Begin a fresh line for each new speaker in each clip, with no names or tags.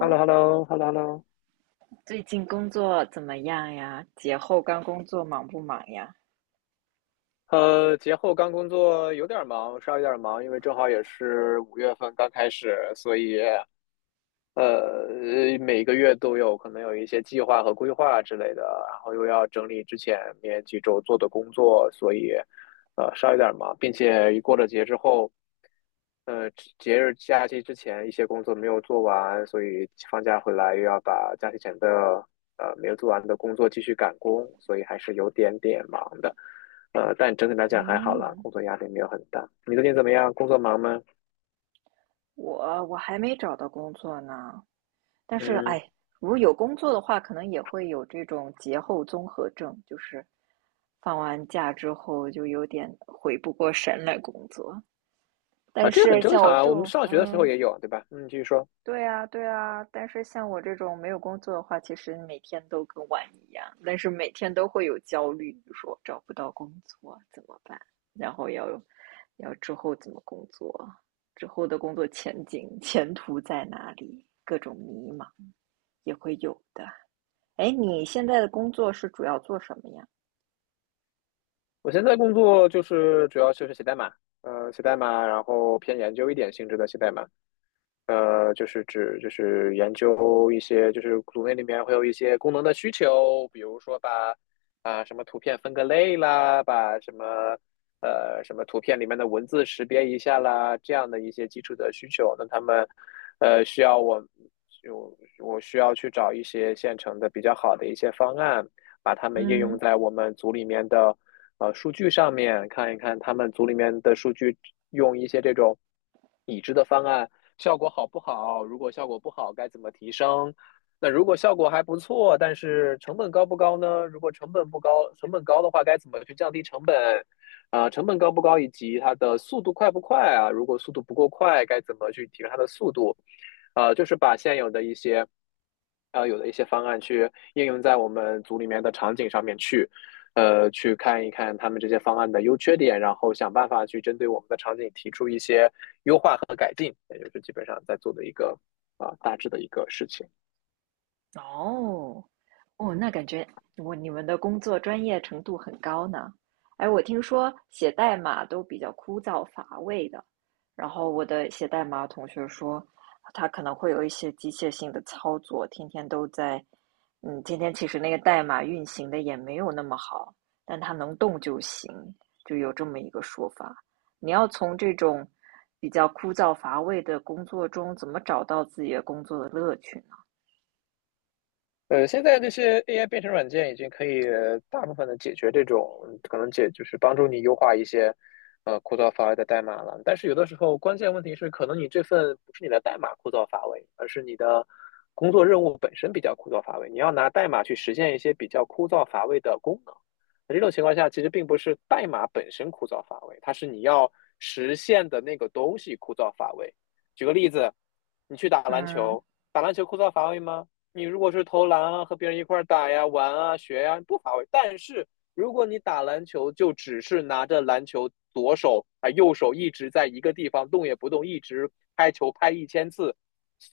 h e l l o h e l l o h e l l o h e l l o。
最近工作怎么样呀？节后刚工作忙不忙呀？
节后刚工作有点忙，稍微有点忙，因为正好也是五月份刚开始，所以呃，每个月都有可能有一些计划和规划之类的，然后又要整理之前面几周做的工作，所以稍微有点忙，并且一过了节之后。呃，节日假期之前一些工作没有做完，所以放假回来又要把假期前的没有做完的工作继续赶工，所以还是有点点忙的。但整体来讲还好啦，
嗯，
工作压力没有很大。你最近怎么样？工作忙吗？
我还没找到工作呢，但是
嗯，
哎，如果有工作的话，可能也会有这种节后综合症，就是放完假之后就有点回不过神来工作。
啊，
但
这个
是
很正
像
常
我
啊，
这
我们
种，
上学的时候
嗯，
也有，对吧？嗯，继续说。
对啊，对啊，但是像我这种没有工作的话，其实每天都跟玩一样，但是每天都会有焦虑，比如说找不到工作怎么办，然后要之后怎么工作，之后的工作前景、前途在哪里，各种迷茫也会有的。哎，你现在的工作是主要做什么呀？
我现在工作就是主要就是写代码，写代码，然后偏研究一点性质的写代码。就是指就是研究一些，就是组内里面会有一些功能的需求，比如说把啊、什么图片分个类啦，把什么什么图片里面的文字识别一下啦，这样的一些基础的需求。那他们需要我我需要去找一些现成的比较好的一些方案，把它们应用
嗯。
在我们组里面的数据上面，看一看他们组里面的数据用一些这种已知的方案。效果好不好？如果效果不好，该怎么提升？那如果效果还不错，但是成本高不高呢？如果成本不高，成本高的话，该怎么去降低成本？啊、成本高不高，以及它的速度快不快啊？如果速度不够快，该怎么去提升它的速度？就是把现有的一些，啊，有的一些方案去应用在我们组里面的场景上面去。去看一看他们这些方案的优缺点，然后想办法去针对我们的场景提出一些优化和改进，也就是基本上在做的一个啊、大致的一个事情。
哦，哦，那感觉你们的工作专业程度很高呢。哎，我听说写代码都比较枯燥乏味的，然后我的写代码同学说，他可能会有一些机械性的操作，天天都在，嗯，天天其实那个代码运行的也没有那么好，但它能动就行，就有这么一个说法。你要从这种比较枯燥乏味的工作中，怎么找到自己的工作的乐趣呢？
现在这些 AI 编程软件已经可以大部分的解决这种可能解，就是帮助你优化一些枯燥乏味的代码了。但是有的时候关键问题是，可能你这份不是你的代码枯燥乏味，而是你的工作任务本身比较枯燥乏味。你要拿代码去实现一些比较枯燥乏味的功能。那这种情况下，其实并不是代码本身枯燥乏味，它是你要实现的那个东西枯燥乏味。举个例子，你去打篮
嗯。
球，打篮球枯燥乏味吗？你如果是投篮啊，和别人一块儿打呀、玩啊、学呀，不乏味。但是如果你打篮球，就只是拿着篮球，左手啊、右手一直在一个地方动也不动，一直拍球拍1000次，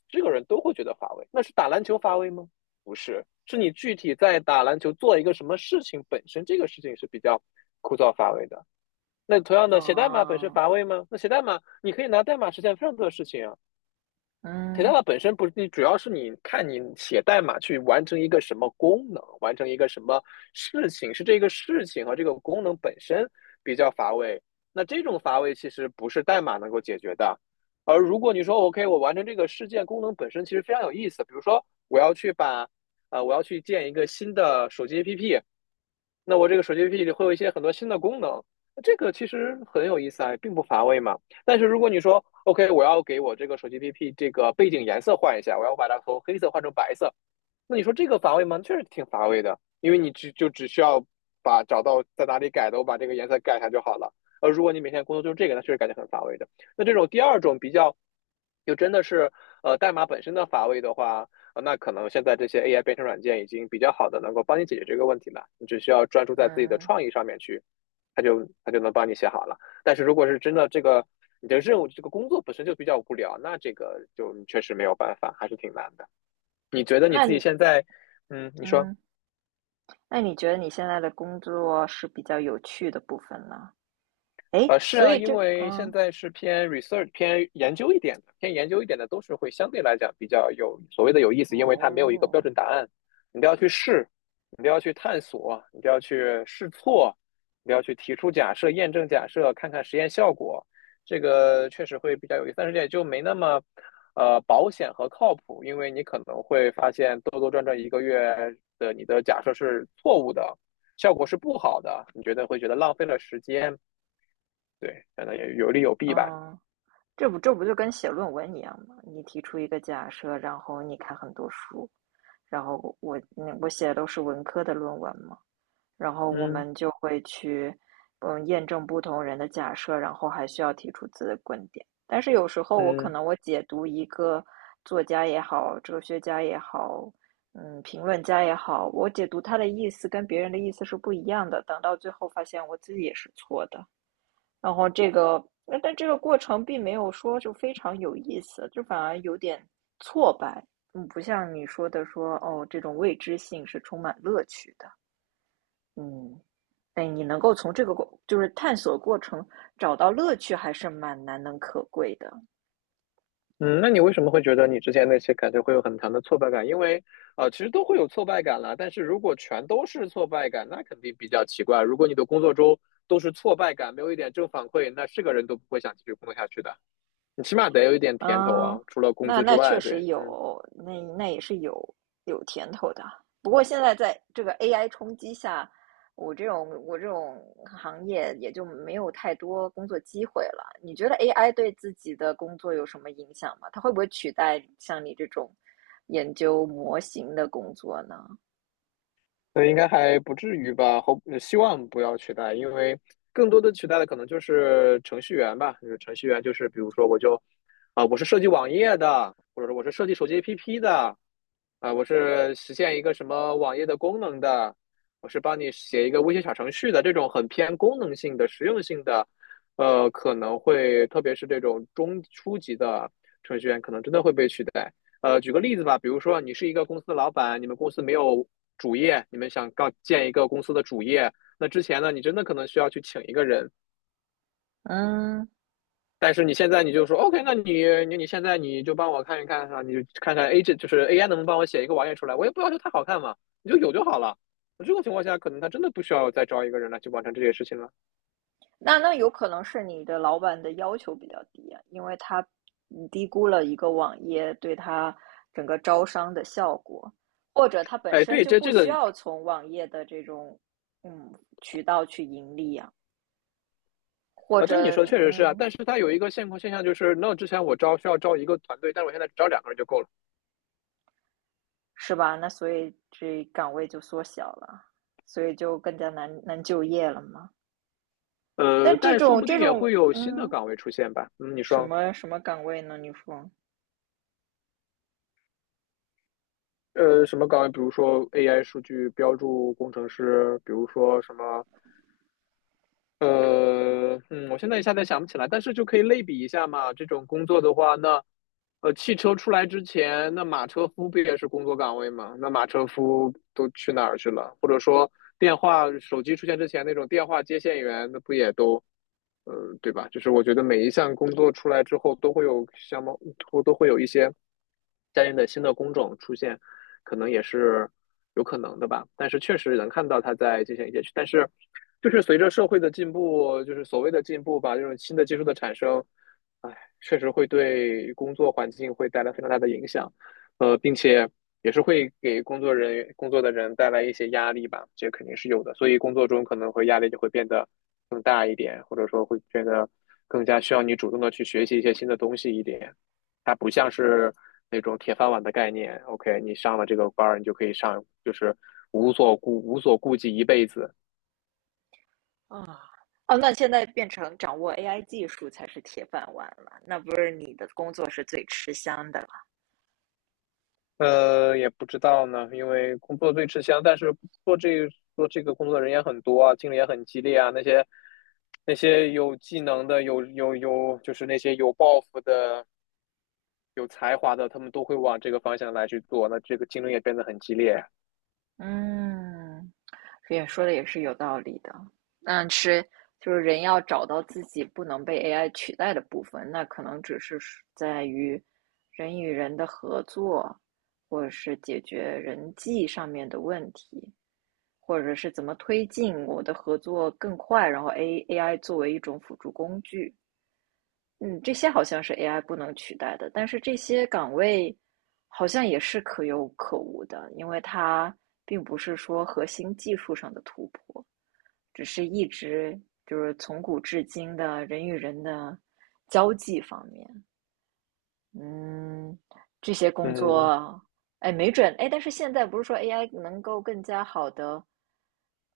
这个人都会觉得乏味。那是打篮球乏味吗？不是，是你具体在打篮球做一个什么事情本身，这个事情是比较枯燥乏味的。那同样的，写代码本身
哦，
乏味吗？那写代码你可以拿代码实现非常多的事情啊。k a t a
嗯
a 本身不是，你主要是你看你写代码去完成一个什么功能，完成一个什么事情，是这个事情和这个功能本身比较乏味。那这种乏味其实不是代码能够解决的。而如果你说 OK,我完成这个事件功能本身其实非常有意思，比如说我要去把，我要去建一个新的手机 APP,那我这个手机 APP 里会有一些很多新的功能，那这个其实很有意思啊，并不乏味嘛。但是如果你说 OK,我要给我这个手机 APP 这个背景颜色换一下，我要把它从黑色换成白色，那你说这个乏味吗？确实挺乏味的，因为你只就只需要把找到在哪里改的，我把这个颜色改一下就好了。如果你每天工作就是这个，那确实感觉很乏味的。那这种第二种比较，就真的是代码本身的乏味的话，呃那可能现在这些 AI 编程软件已经比较好的能够帮你解决这个问题了。你只需要专注在自己的
嗯，
创意上面去，它就能帮你写好了。但是如果是真的这个你的任务这个工作本身就比较无聊，那这个就你确实没有办法，还是挺难的。你觉得你
那
自己
你
现在，嗯，你说。
嗯，那你觉得你现在的工作是比较有趣的部分呢？诶，
是
所
啊，
以
因
这
为现
嗯，
在是偏 research、偏研究一点的，偏研究一点的都是会相对来讲比较有所谓的有意思，因为它没有一个标
哦，
准答案，你都要去试，你都要去探索，你都要去试错，你都要去提出假设、验证假设，看看实验效果，这个确实会比较有意思，但是也就没那么保险和靠谱，因为你可能会发现兜兜转转一个月的你的假设是错误的，效果是不好的，你觉得会觉得浪费了时间。对，反正也有利有弊吧。
嗯，这不就跟写论文一样吗？你提出一个假设，然后你看很多书，然后我写的都是文科的论文嘛。然后我
嗯，
们就会去，嗯，验证不同人的假设，然后还需要提出自己的观点。但是有时候我可
嗯，
能我解读一个作家也好，哲学家也好，嗯，评论家也好，我解读他的意思跟别人的意思是不一样的。等到最后发现我自己也是错的，然后这个，但这个过程并没有说就非常有意思，就反而有点挫败。嗯，不像你说的说哦，这种未知性是充满乐趣的。嗯，哎，你能够从这个过，就是探索过程找到乐趣，还是蛮难能可贵的。
嗯，那你为什么会觉得你之前那些感觉会有很强的挫败感？因为啊，其实都会有挫败感啦，但是如果全都是挫败感，那肯定比较奇怪。如果你的工作中都是挫败感，没有一点正反馈，那是个人都不会想继续工作下去的。你起码得有一点甜头啊，
嗯，
除了工
那
资之
那确
外，
实
对，嗯。
有，那也是有甜头的。不过现在在这个 AI 冲击下，我这种行业也就没有太多工作机会了。你觉得 AI 对自己的工作有什么影响吗？它会不会取代像你这种研究模型的工作呢？
那应该还不至于吧？后希望不要取代，因为更多的取代的可能就是程序员吧。就是程序员，就是比如说我就啊、我是设计网页的，或者说我是设计手机 APP 的，啊、我是实现一个什么网页的功能的，我是帮你写一个微信小程序的，这种很偏功能性的、实用性的，可能会特别是这种中初级的程序员，可能真的会被取代。举个例子吧，比如说你是一个公司的老板，你们公司没有主业，你们想搞建一个公司的主业，那之前呢，你真的可能需要去请一个人，
嗯。
但是你现在你就说 OK,那你你现在你就帮我看一看啊，你就看看 A 这就是 AI 能不能帮我写一个网页出来，我也不要求它好看嘛，你就有就好了。那这种情况下，可能他真的不需要再招一个人来去完成这些事情了。
那那有可能是你的老板的要求比较低啊，因为他你低估了一个网页对他整个招商的效果，或者他本
哎，
身
对，
就
这
不
这
需
个
要从网页的这种嗯渠道去盈利啊，或
啊，这你
者
说的确实是啊，
嗯
但是它有一个现况现象就是，那之前我招需要招一个团队，但是我现在只招两个人就够了。
是吧？那所以这岗位就缩小了，所以就更加难就业了嘛。但这
但说
种
不定
这
也
种
会有新的
嗯
岗位出现吧。嗯，你说，
什么岗位呢？你说？
什么岗位？比如说 AI 数据标注工程师，比如说什么，呃，嗯，我现在一下子想不起来，但是就可以类比一下嘛。这种工作的话，那，汽车出来之前，那马车夫不也是工作岗位吗？那马车夫都去哪儿去了？或者说，电话手机出现之前，那种电话接线员，那不也都对吧？就是我觉得每一项工作出来之后，都会有相貌，都会有一些相应的新的工种出现，可能也是有可能的吧。但是确实能看到它在进行一些，但是就是随着社会的进步，就是所谓的进步吧，这种新的技术的产生，哎，确实会对工作环境会带来非常大的影响，并且也是会给工作人员、工作的人带来一些压力吧，这肯定是有的。所以工作中可能会压力就会变得更大一点，或者说会变得更加需要你主动的去学习一些新的东西一点。它不像是那种铁饭碗的概念，OK,你上了这个班儿你就可以上，就是无所顾忌一辈子。
哦，那现在变成掌握 AI 技术才是铁饭碗了，那不是你的工作是最吃香的了。
也不知道呢，因为工作最吃香，但是做这做这个工作的人也很多啊，竞争也很激烈啊。那些有技能的，有，就是那些有抱负的、有才华的，他们都会往这个方向来去做，那这个竞争也变得很激烈啊。
嗯，也说的也是有道理的。嗯，是，就是人要找到自己不能被 AI 取代的部分，那可能是在于人与人的合作，或者是解决人际上面的问题，或者是怎么推进我的合作更快，然后 AI 作为一种辅助工具。嗯，这些好像是 AI 不能取代的，但是这些岗位好像也是可有可无的，因为它并不是说核心技术上的突破，只是一直就是从古至今的人与人的交际方面，嗯，这些工
嗯，
作，哎，没准，哎，但是现在不是说 AI 能够更加好的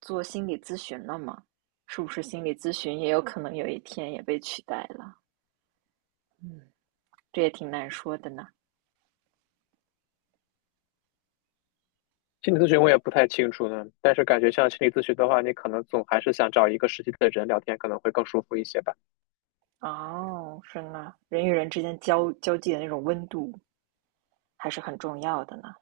做心理咨询了吗？是不是心理咨询也有可能有一天也被取代了？嗯。这也挺难说的呢。
心理咨询我也不太清楚呢，但是感觉像心理咨询的话，你可能总还是想找一个实际的人聊天，可能会更舒服一些吧。
哦，是呢，人与人之间交际的那种温度还是很重要的呢。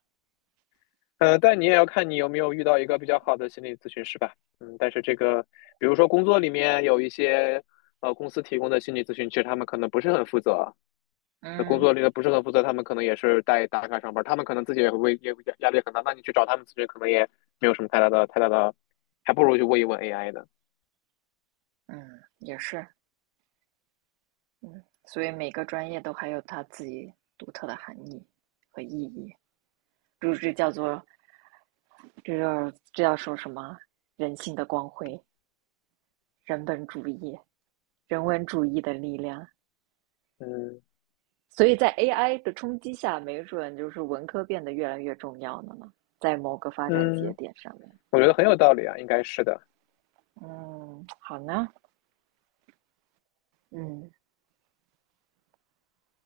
但你也要看你有没有遇到一个比较好的心理咨询师吧。嗯，但是这个，比如说工作里面有一些公司提供的心理咨询，其实他们可能不是很负责。那工
嗯
作里的不是很负责，他们可能也是带打卡上班，他们可能自己也会也压压力很大。那你去找他们咨询，可能也没有什么太大的，还不如去问一问 AI 呢。
嗯，也是，嗯，所以每个专业都还有它自己独特的含义和意义，这这叫做这叫这叫说什么？人性的光辉，人本主义，人文主义的力量。
嗯，
所以在 AI 的冲击下，没准就是文科变得越来越重要了呢，在某个发展节
嗯，
点上面。
我觉得很有道理啊，应该是的。
嗯，好呢，嗯，